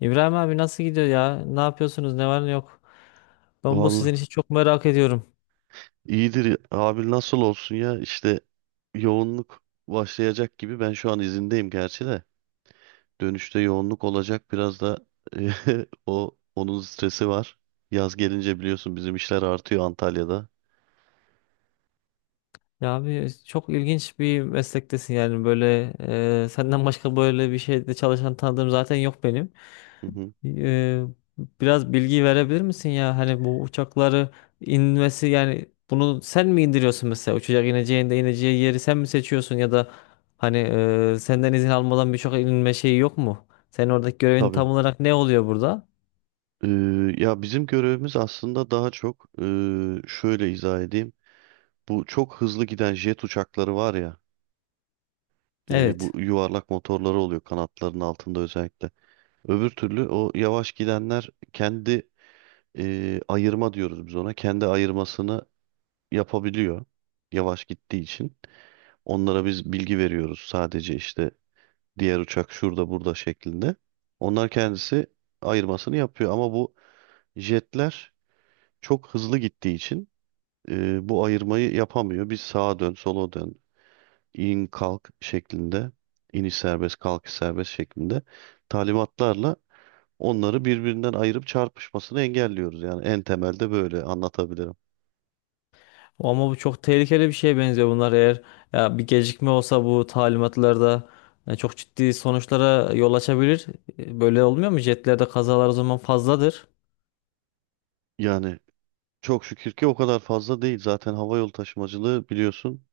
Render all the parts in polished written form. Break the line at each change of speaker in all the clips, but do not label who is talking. İbrahim abi nasıl gidiyor ya? Ne yapıyorsunuz? Ne var ne yok? Ben bu sizin
Vallahi
işi çok merak ediyorum.
iyidir abi nasıl olsun ya işte yoğunluk başlayacak gibi ben şu an izindeyim gerçi de dönüşte yoğunluk olacak biraz da o onun stresi var. Yaz gelince biliyorsun bizim işler artıyor Antalya'da.
Ya abi çok ilginç bir meslektesin yani böyle senden başka böyle bir şeyde çalışan tanıdığım zaten yok benim.
Hı hı.
E, Biraz bilgi verebilir misin ya? Hani bu uçakları inmesi yani bunu sen mi indiriyorsun mesela uçacak ineceğinde ineceği yeri sen mi seçiyorsun ya da hani senden izin almadan birçok inme şeyi yok mu? Senin oradaki görevin
Tabii.
tam olarak ne oluyor burada?
Ee, Ya bizim görevimiz aslında daha çok şöyle izah edeyim. Bu çok hızlı giden jet uçakları var ya, bu
Evet.
yuvarlak motorları oluyor kanatların altında özellikle. Öbür türlü o yavaş gidenler kendi, ayırma diyoruz biz ona. Kendi ayırmasını yapabiliyor yavaş gittiği için. Onlara biz bilgi veriyoruz sadece, işte diğer uçak şurada burada şeklinde. Onlar kendisi ayırmasını yapıyor ama bu jetler çok hızlı gittiği için bu ayırmayı yapamıyor. Biz sağa dön, sola dön, in kalk şeklinde, iniş serbest, kalkış serbest şeklinde talimatlarla onları birbirinden ayırıp çarpışmasını engelliyoruz. Yani en temelde böyle anlatabilirim.
Ama bu çok tehlikeli bir şeye benziyor, bunlar eğer ya bir gecikme olsa bu talimatlarda çok ciddi sonuçlara yol açabilir. Böyle olmuyor mu? Jetlerde kazalar o zaman fazladır.
Yani çok şükür ki o kadar fazla değil. Zaten hava yolu taşımacılığı biliyorsun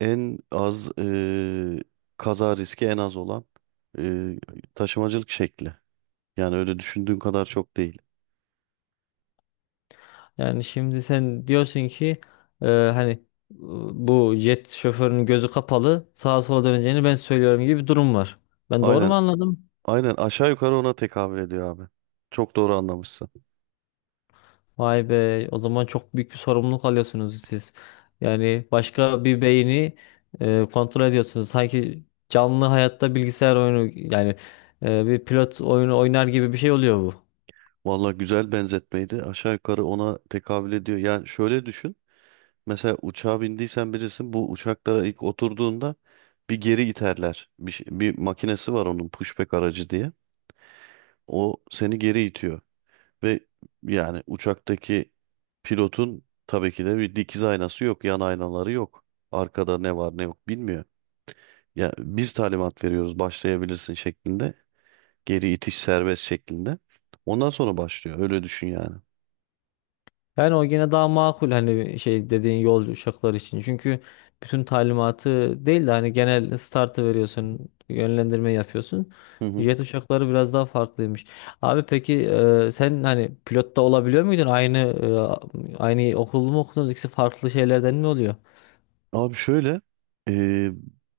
en az, kaza riski en az olan e, taşımacılık şekli. Yani öyle düşündüğün kadar çok değil.
Yani şimdi sen diyorsun ki e, hani e, bu jet şoförünün gözü kapalı sağa sola döneceğini ben söylüyorum gibi bir durum var. Ben doğru
Aynen,
mu anladım?
aynen, aşağı yukarı ona tekabül ediyor abi. Çok doğru anlamışsın.
Vay be, o zaman çok büyük bir sorumluluk alıyorsunuz siz. Yani başka bir beyni kontrol ediyorsunuz. Sanki canlı hayatta bilgisayar oyunu yani bir pilot oyunu oynar gibi bir şey oluyor bu.
Valla güzel benzetmeydi. Aşağı yukarı ona tekabül ediyor. Yani şöyle düşün. Mesela uçağa bindiysen bilirsin, bu uçaklara ilk oturduğunda bir geri iterler. Bir, bir makinesi var onun, pushback aracı diye. O seni geri itiyor. Ve yani uçaktaki pilotun tabii ki de bir dikiz aynası yok, yan aynaları yok. Arkada ne var ne yok bilmiyor. Ya biz talimat veriyoruz başlayabilirsin şeklinde. Geri itiş serbest şeklinde. Ondan sonra başlıyor. Öyle düşün yani.
Yani o gene daha makul hani şey dediğin yolcu uçaklar için. Çünkü bütün talimatı değil de hani genel startı veriyorsun, yönlendirme yapıyorsun.
Hı hı.
Jet uçakları biraz daha farklıymış. Abi peki sen hani pilotta olabiliyor muydun? Aynı okul mu okudunuz? İkisi farklı şeylerden mi oluyor?
Abi şöyle, e,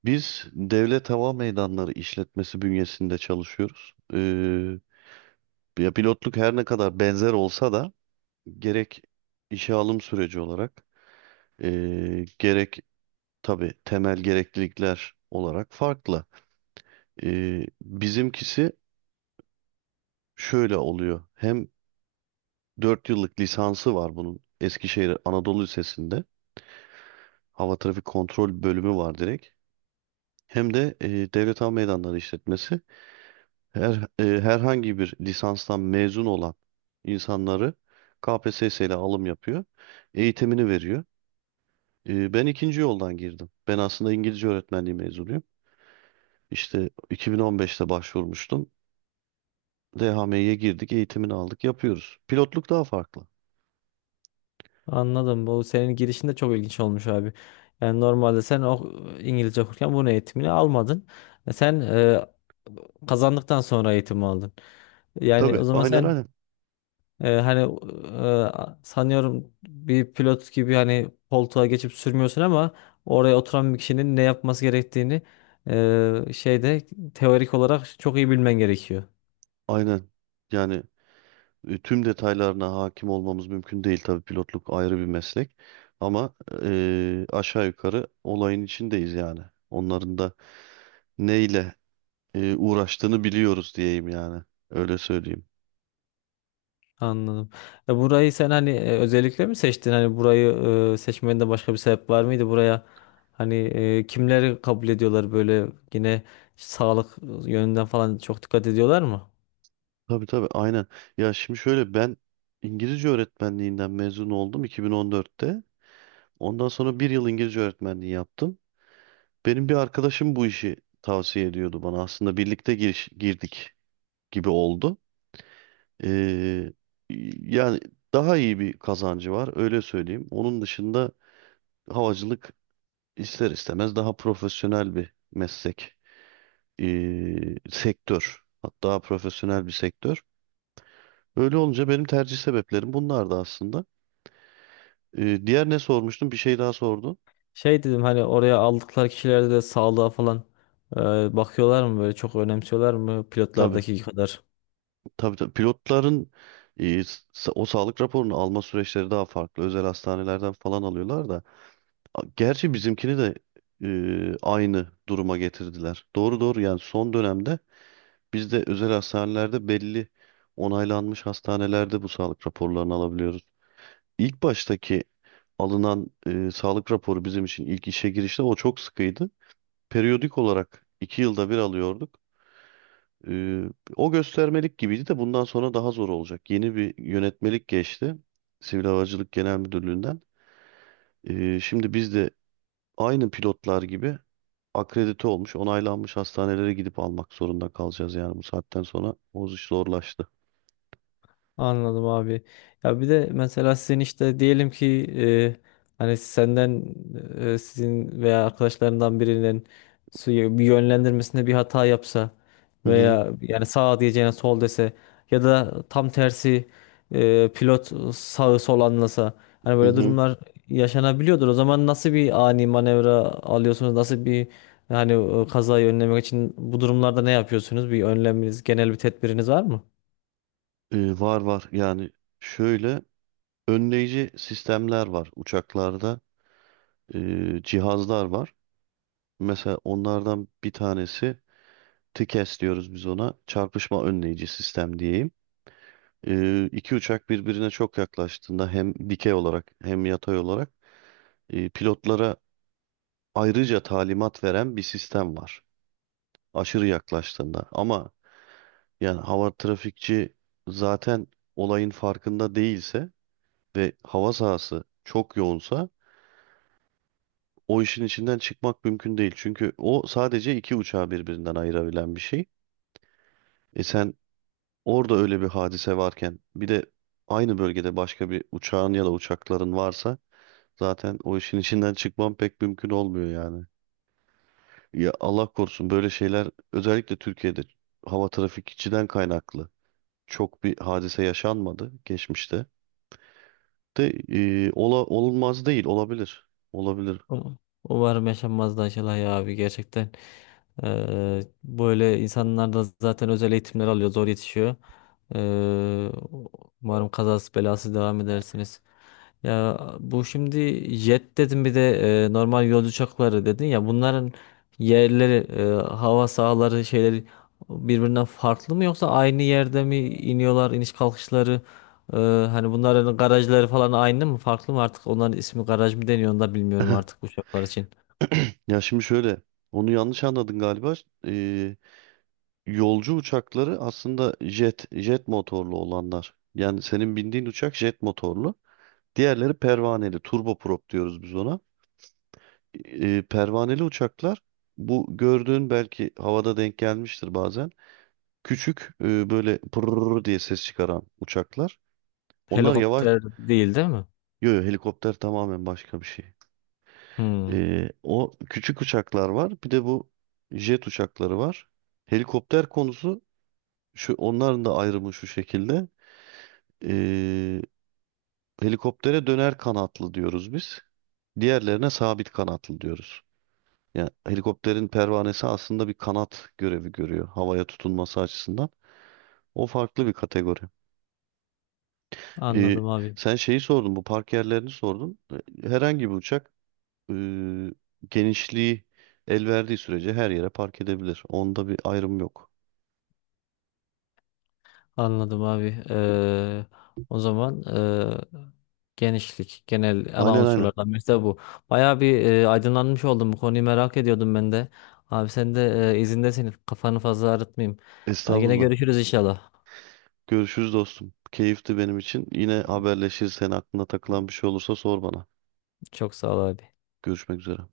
biz Devlet Hava Meydanları işletmesi bünyesinde çalışıyoruz. E, ya pilotluk her ne kadar benzer olsa da gerek işe alım süreci olarak, gerek tabii temel gereklilikler olarak farklı. Bizimkisi şöyle oluyor. Hem 4 yıllık lisansı var bunun Eskişehir Anadolu Lisesi'nde. Hava Trafik Kontrol bölümü var direkt. Hem de, Devlet Hava Meydanları İşletmesi her, herhangi bir lisanstan mezun olan insanları KPSS ile alım yapıyor. Eğitimini veriyor. E, ben ikinci yoldan girdim. Ben aslında İngilizce öğretmenliği mezunuyum. İşte 2015'te başvurmuştum. DHM'ye girdik, eğitimini aldık, yapıyoruz. Pilotluk daha farklı.
Anladım. Bu senin girişin de çok ilginç olmuş abi. Yani normalde sen o İngilizce okurken bunun eğitimini almadın. Sen kazandıktan sonra eğitimi aldın. Yani
Tabii.
o zaman
Aynen,
sen
aynen.
Ee, hani sanıyorum bir pilot gibi hani koltuğa geçip sürmüyorsun ama oraya oturan bir kişinin ne yapması gerektiğini e, şeyde teorik olarak çok iyi bilmen gerekiyor.
Aynen. Yani tüm detaylarına hakim olmamız mümkün değil, tabii pilotluk ayrı bir meslek. Ama aşağı yukarı olayın içindeyiz yani. Onların da neyle uğraştığını biliyoruz diyeyim yani. Öyle söyleyeyim.
Anladım. Burayı sen hani özellikle mi seçtin? Hani burayı seçmende başka bir sebep var mıydı? Buraya hani kimleri kabul ediyorlar böyle yine sağlık yönünden falan çok dikkat ediyorlar mı?
Tabii, tabii, aynen. Ya şimdi şöyle, ben İngilizce öğretmenliğinden mezun oldum 2014'te. Ondan sonra bir yıl İngilizce öğretmenliği yaptım. Benim bir arkadaşım bu işi tavsiye ediyordu bana. Aslında birlikte girdik gibi oldu. Ee, Yani daha iyi bir kazancı var, öyle söyleyeyim. Onun dışında havacılık ister istemez daha profesyonel bir meslek, sektör. Hatta profesyonel bir sektör. Öyle olunca benim tercih sebeplerim bunlardı aslında. Diğer ne sormuştum? Bir şey daha sordun.
Şey dedim hani oraya aldıkları kişilerde de sağlığa falan e, bakıyorlar mı böyle çok önemsiyorlar mı
Tabii.
pilotlardaki kadar?
Tabii, tabii, pilotların e, o sağlık raporunu alma süreçleri daha farklı. Özel hastanelerden falan alıyorlar da. Gerçi bizimkini de aynı duruma getirdiler. Doğru, doğru, yani son dönemde bizde özel hastanelerde belli onaylanmış hastanelerde bu sağlık raporlarını alabiliyoruz. İlk baştaki alınan sağlık raporu bizim için ilk işe girişte o çok sıkıydı. Periyodik olarak iki yılda bir alıyorduk. Ee, O göstermelik gibiydi de bundan sonra daha zor olacak. Yeni bir yönetmelik geçti. Sivil Havacılık Genel Müdürlüğü'nden. Şimdi biz de aynı pilotlar gibi akredite olmuş, onaylanmış hastanelere gidip almak zorunda kalacağız, yani bu saatten sonra o iş zorlaştı.
Anladım abi. Ya bir de mesela sizin işte diyelim ki e, hani senden sizin veya arkadaşlarından birinin suyu bir yönlendirmesinde bir hata yapsa
Hı hı,
veya yani sağ diyeceğine sol dese ya da tam tersi pilot sağı sol anlasa hani
hı
böyle
hı.
durumlar yaşanabiliyordur. O zaman nasıl bir ani manevra alıyorsunuz? Nasıl bir hani kazayı önlemek için bu durumlarda ne yapıyorsunuz? Bir önleminiz, genel bir tedbiriniz var mı?
Var, var, yani şöyle önleyici sistemler var uçaklarda. Cihazlar var. Mesela onlardan bir tanesi TİKES diyoruz biz ona, çarpışma önleyici sistem diyeyim. E, iki uçak birbirine çok yaklaştığında hem dikey olarak hem yatay olarak pilotlara ayrıca talimat veren bir sistem var. Aşırı yaklaştığında. Ama yani hava trafikçi zaten olayın farkında değilse ve hava sahası çok yoğunsa o işin içinden çıkmak mümkün değil. Çünkü o sadece iki uçağı birbirinden ayırabilen bir şey. E sen orada öyle bir hadise varken bir de aynı bölgede başka bir uçağın ya da uçakların varsa zaten o işin içinden çıkmam pek mümkün olmuyor yani. Ya Allah korusun, böyle şeyler özellikle Türkiye'de hava trafikçiden kaynaklı çok bir hadise yaşanmadı geçmişte. De olmaz değil, olabilir. Olabilir.
Um- Umarım yaşanmaz da Aşılay ya abi gerçekten. Böyle insanlar da zaten özel eğitimler alıyor, zor yetişiyor. Eee, Umarım kazası belasız devam edersiniz. Ya bu şimdi jet dedim, bir de normal yolcu uçakları dedin ya, bunların yerleri hava sahaları şeyleri birbirinden farklı mı yoksa aynı yerde mi iniyorlar iniş kalkışları? Ee, Hani bunların garajları falan aynı mı farklı mı, artık onların ismi garaj mı deniyor onu da bilmiyorum artık uçaklar için.
Ya şimdi şöyle, onu yanlış anladın galiba. E, yolcu uçakları aslında jet motorlu olanlar. Yani senin bindiğin uçak jet motorlu. Diğerleri pervaneli, turboprop diyoruz biz ona. Pervaneli uçaklar bu gördüğün belki havada denk gelmiştir bazen. Küçük, böyle pırrr diye ses çıkaran uçaklar. Onlar yavaş,
Helikopter değil değil mi?
yo, helikopter tamamen başka bir şey.
Hmm,
E, o küçük uçaklar var. Bir de bu jet uçakları var. Helikopter konusu, şu onların da ayrımı şu şekilde. E, helikoptere döner kanatlı diyoruz biz. Diğerlerine sabit kanatlı diyoruz. Yani helikopterin pervanesi aslında bir kanat görevi görüyor havaya tutunması açısından. O farklı bir kategori. Ee,
anladım abi.
Sen şeyi sordun, bu park yerlerini sordun. Herhangi bir uçak e, genişliği el verdiği sürece her yere park edebilir. Onda bir ayrım yok.
Anladım abi. O zaman genişlik genel ana
Aynen, aynen.
unsurlardan birisi de bu. Bayağı bir aydınlanmış oldum, bu konuyu merak ediyordum ben de. Abi sen de izindesin, kafanı fazla ağrıtmayayım. Ha, yine
Estağfurullah.
görüşürüz inşallah.
Görüşürüz dostum. Keyifti benim için. Yine haberleşirsen aklına takılan bir şey olursa sor bana.
Çok sağ ol abi.
Görüşmek üzere.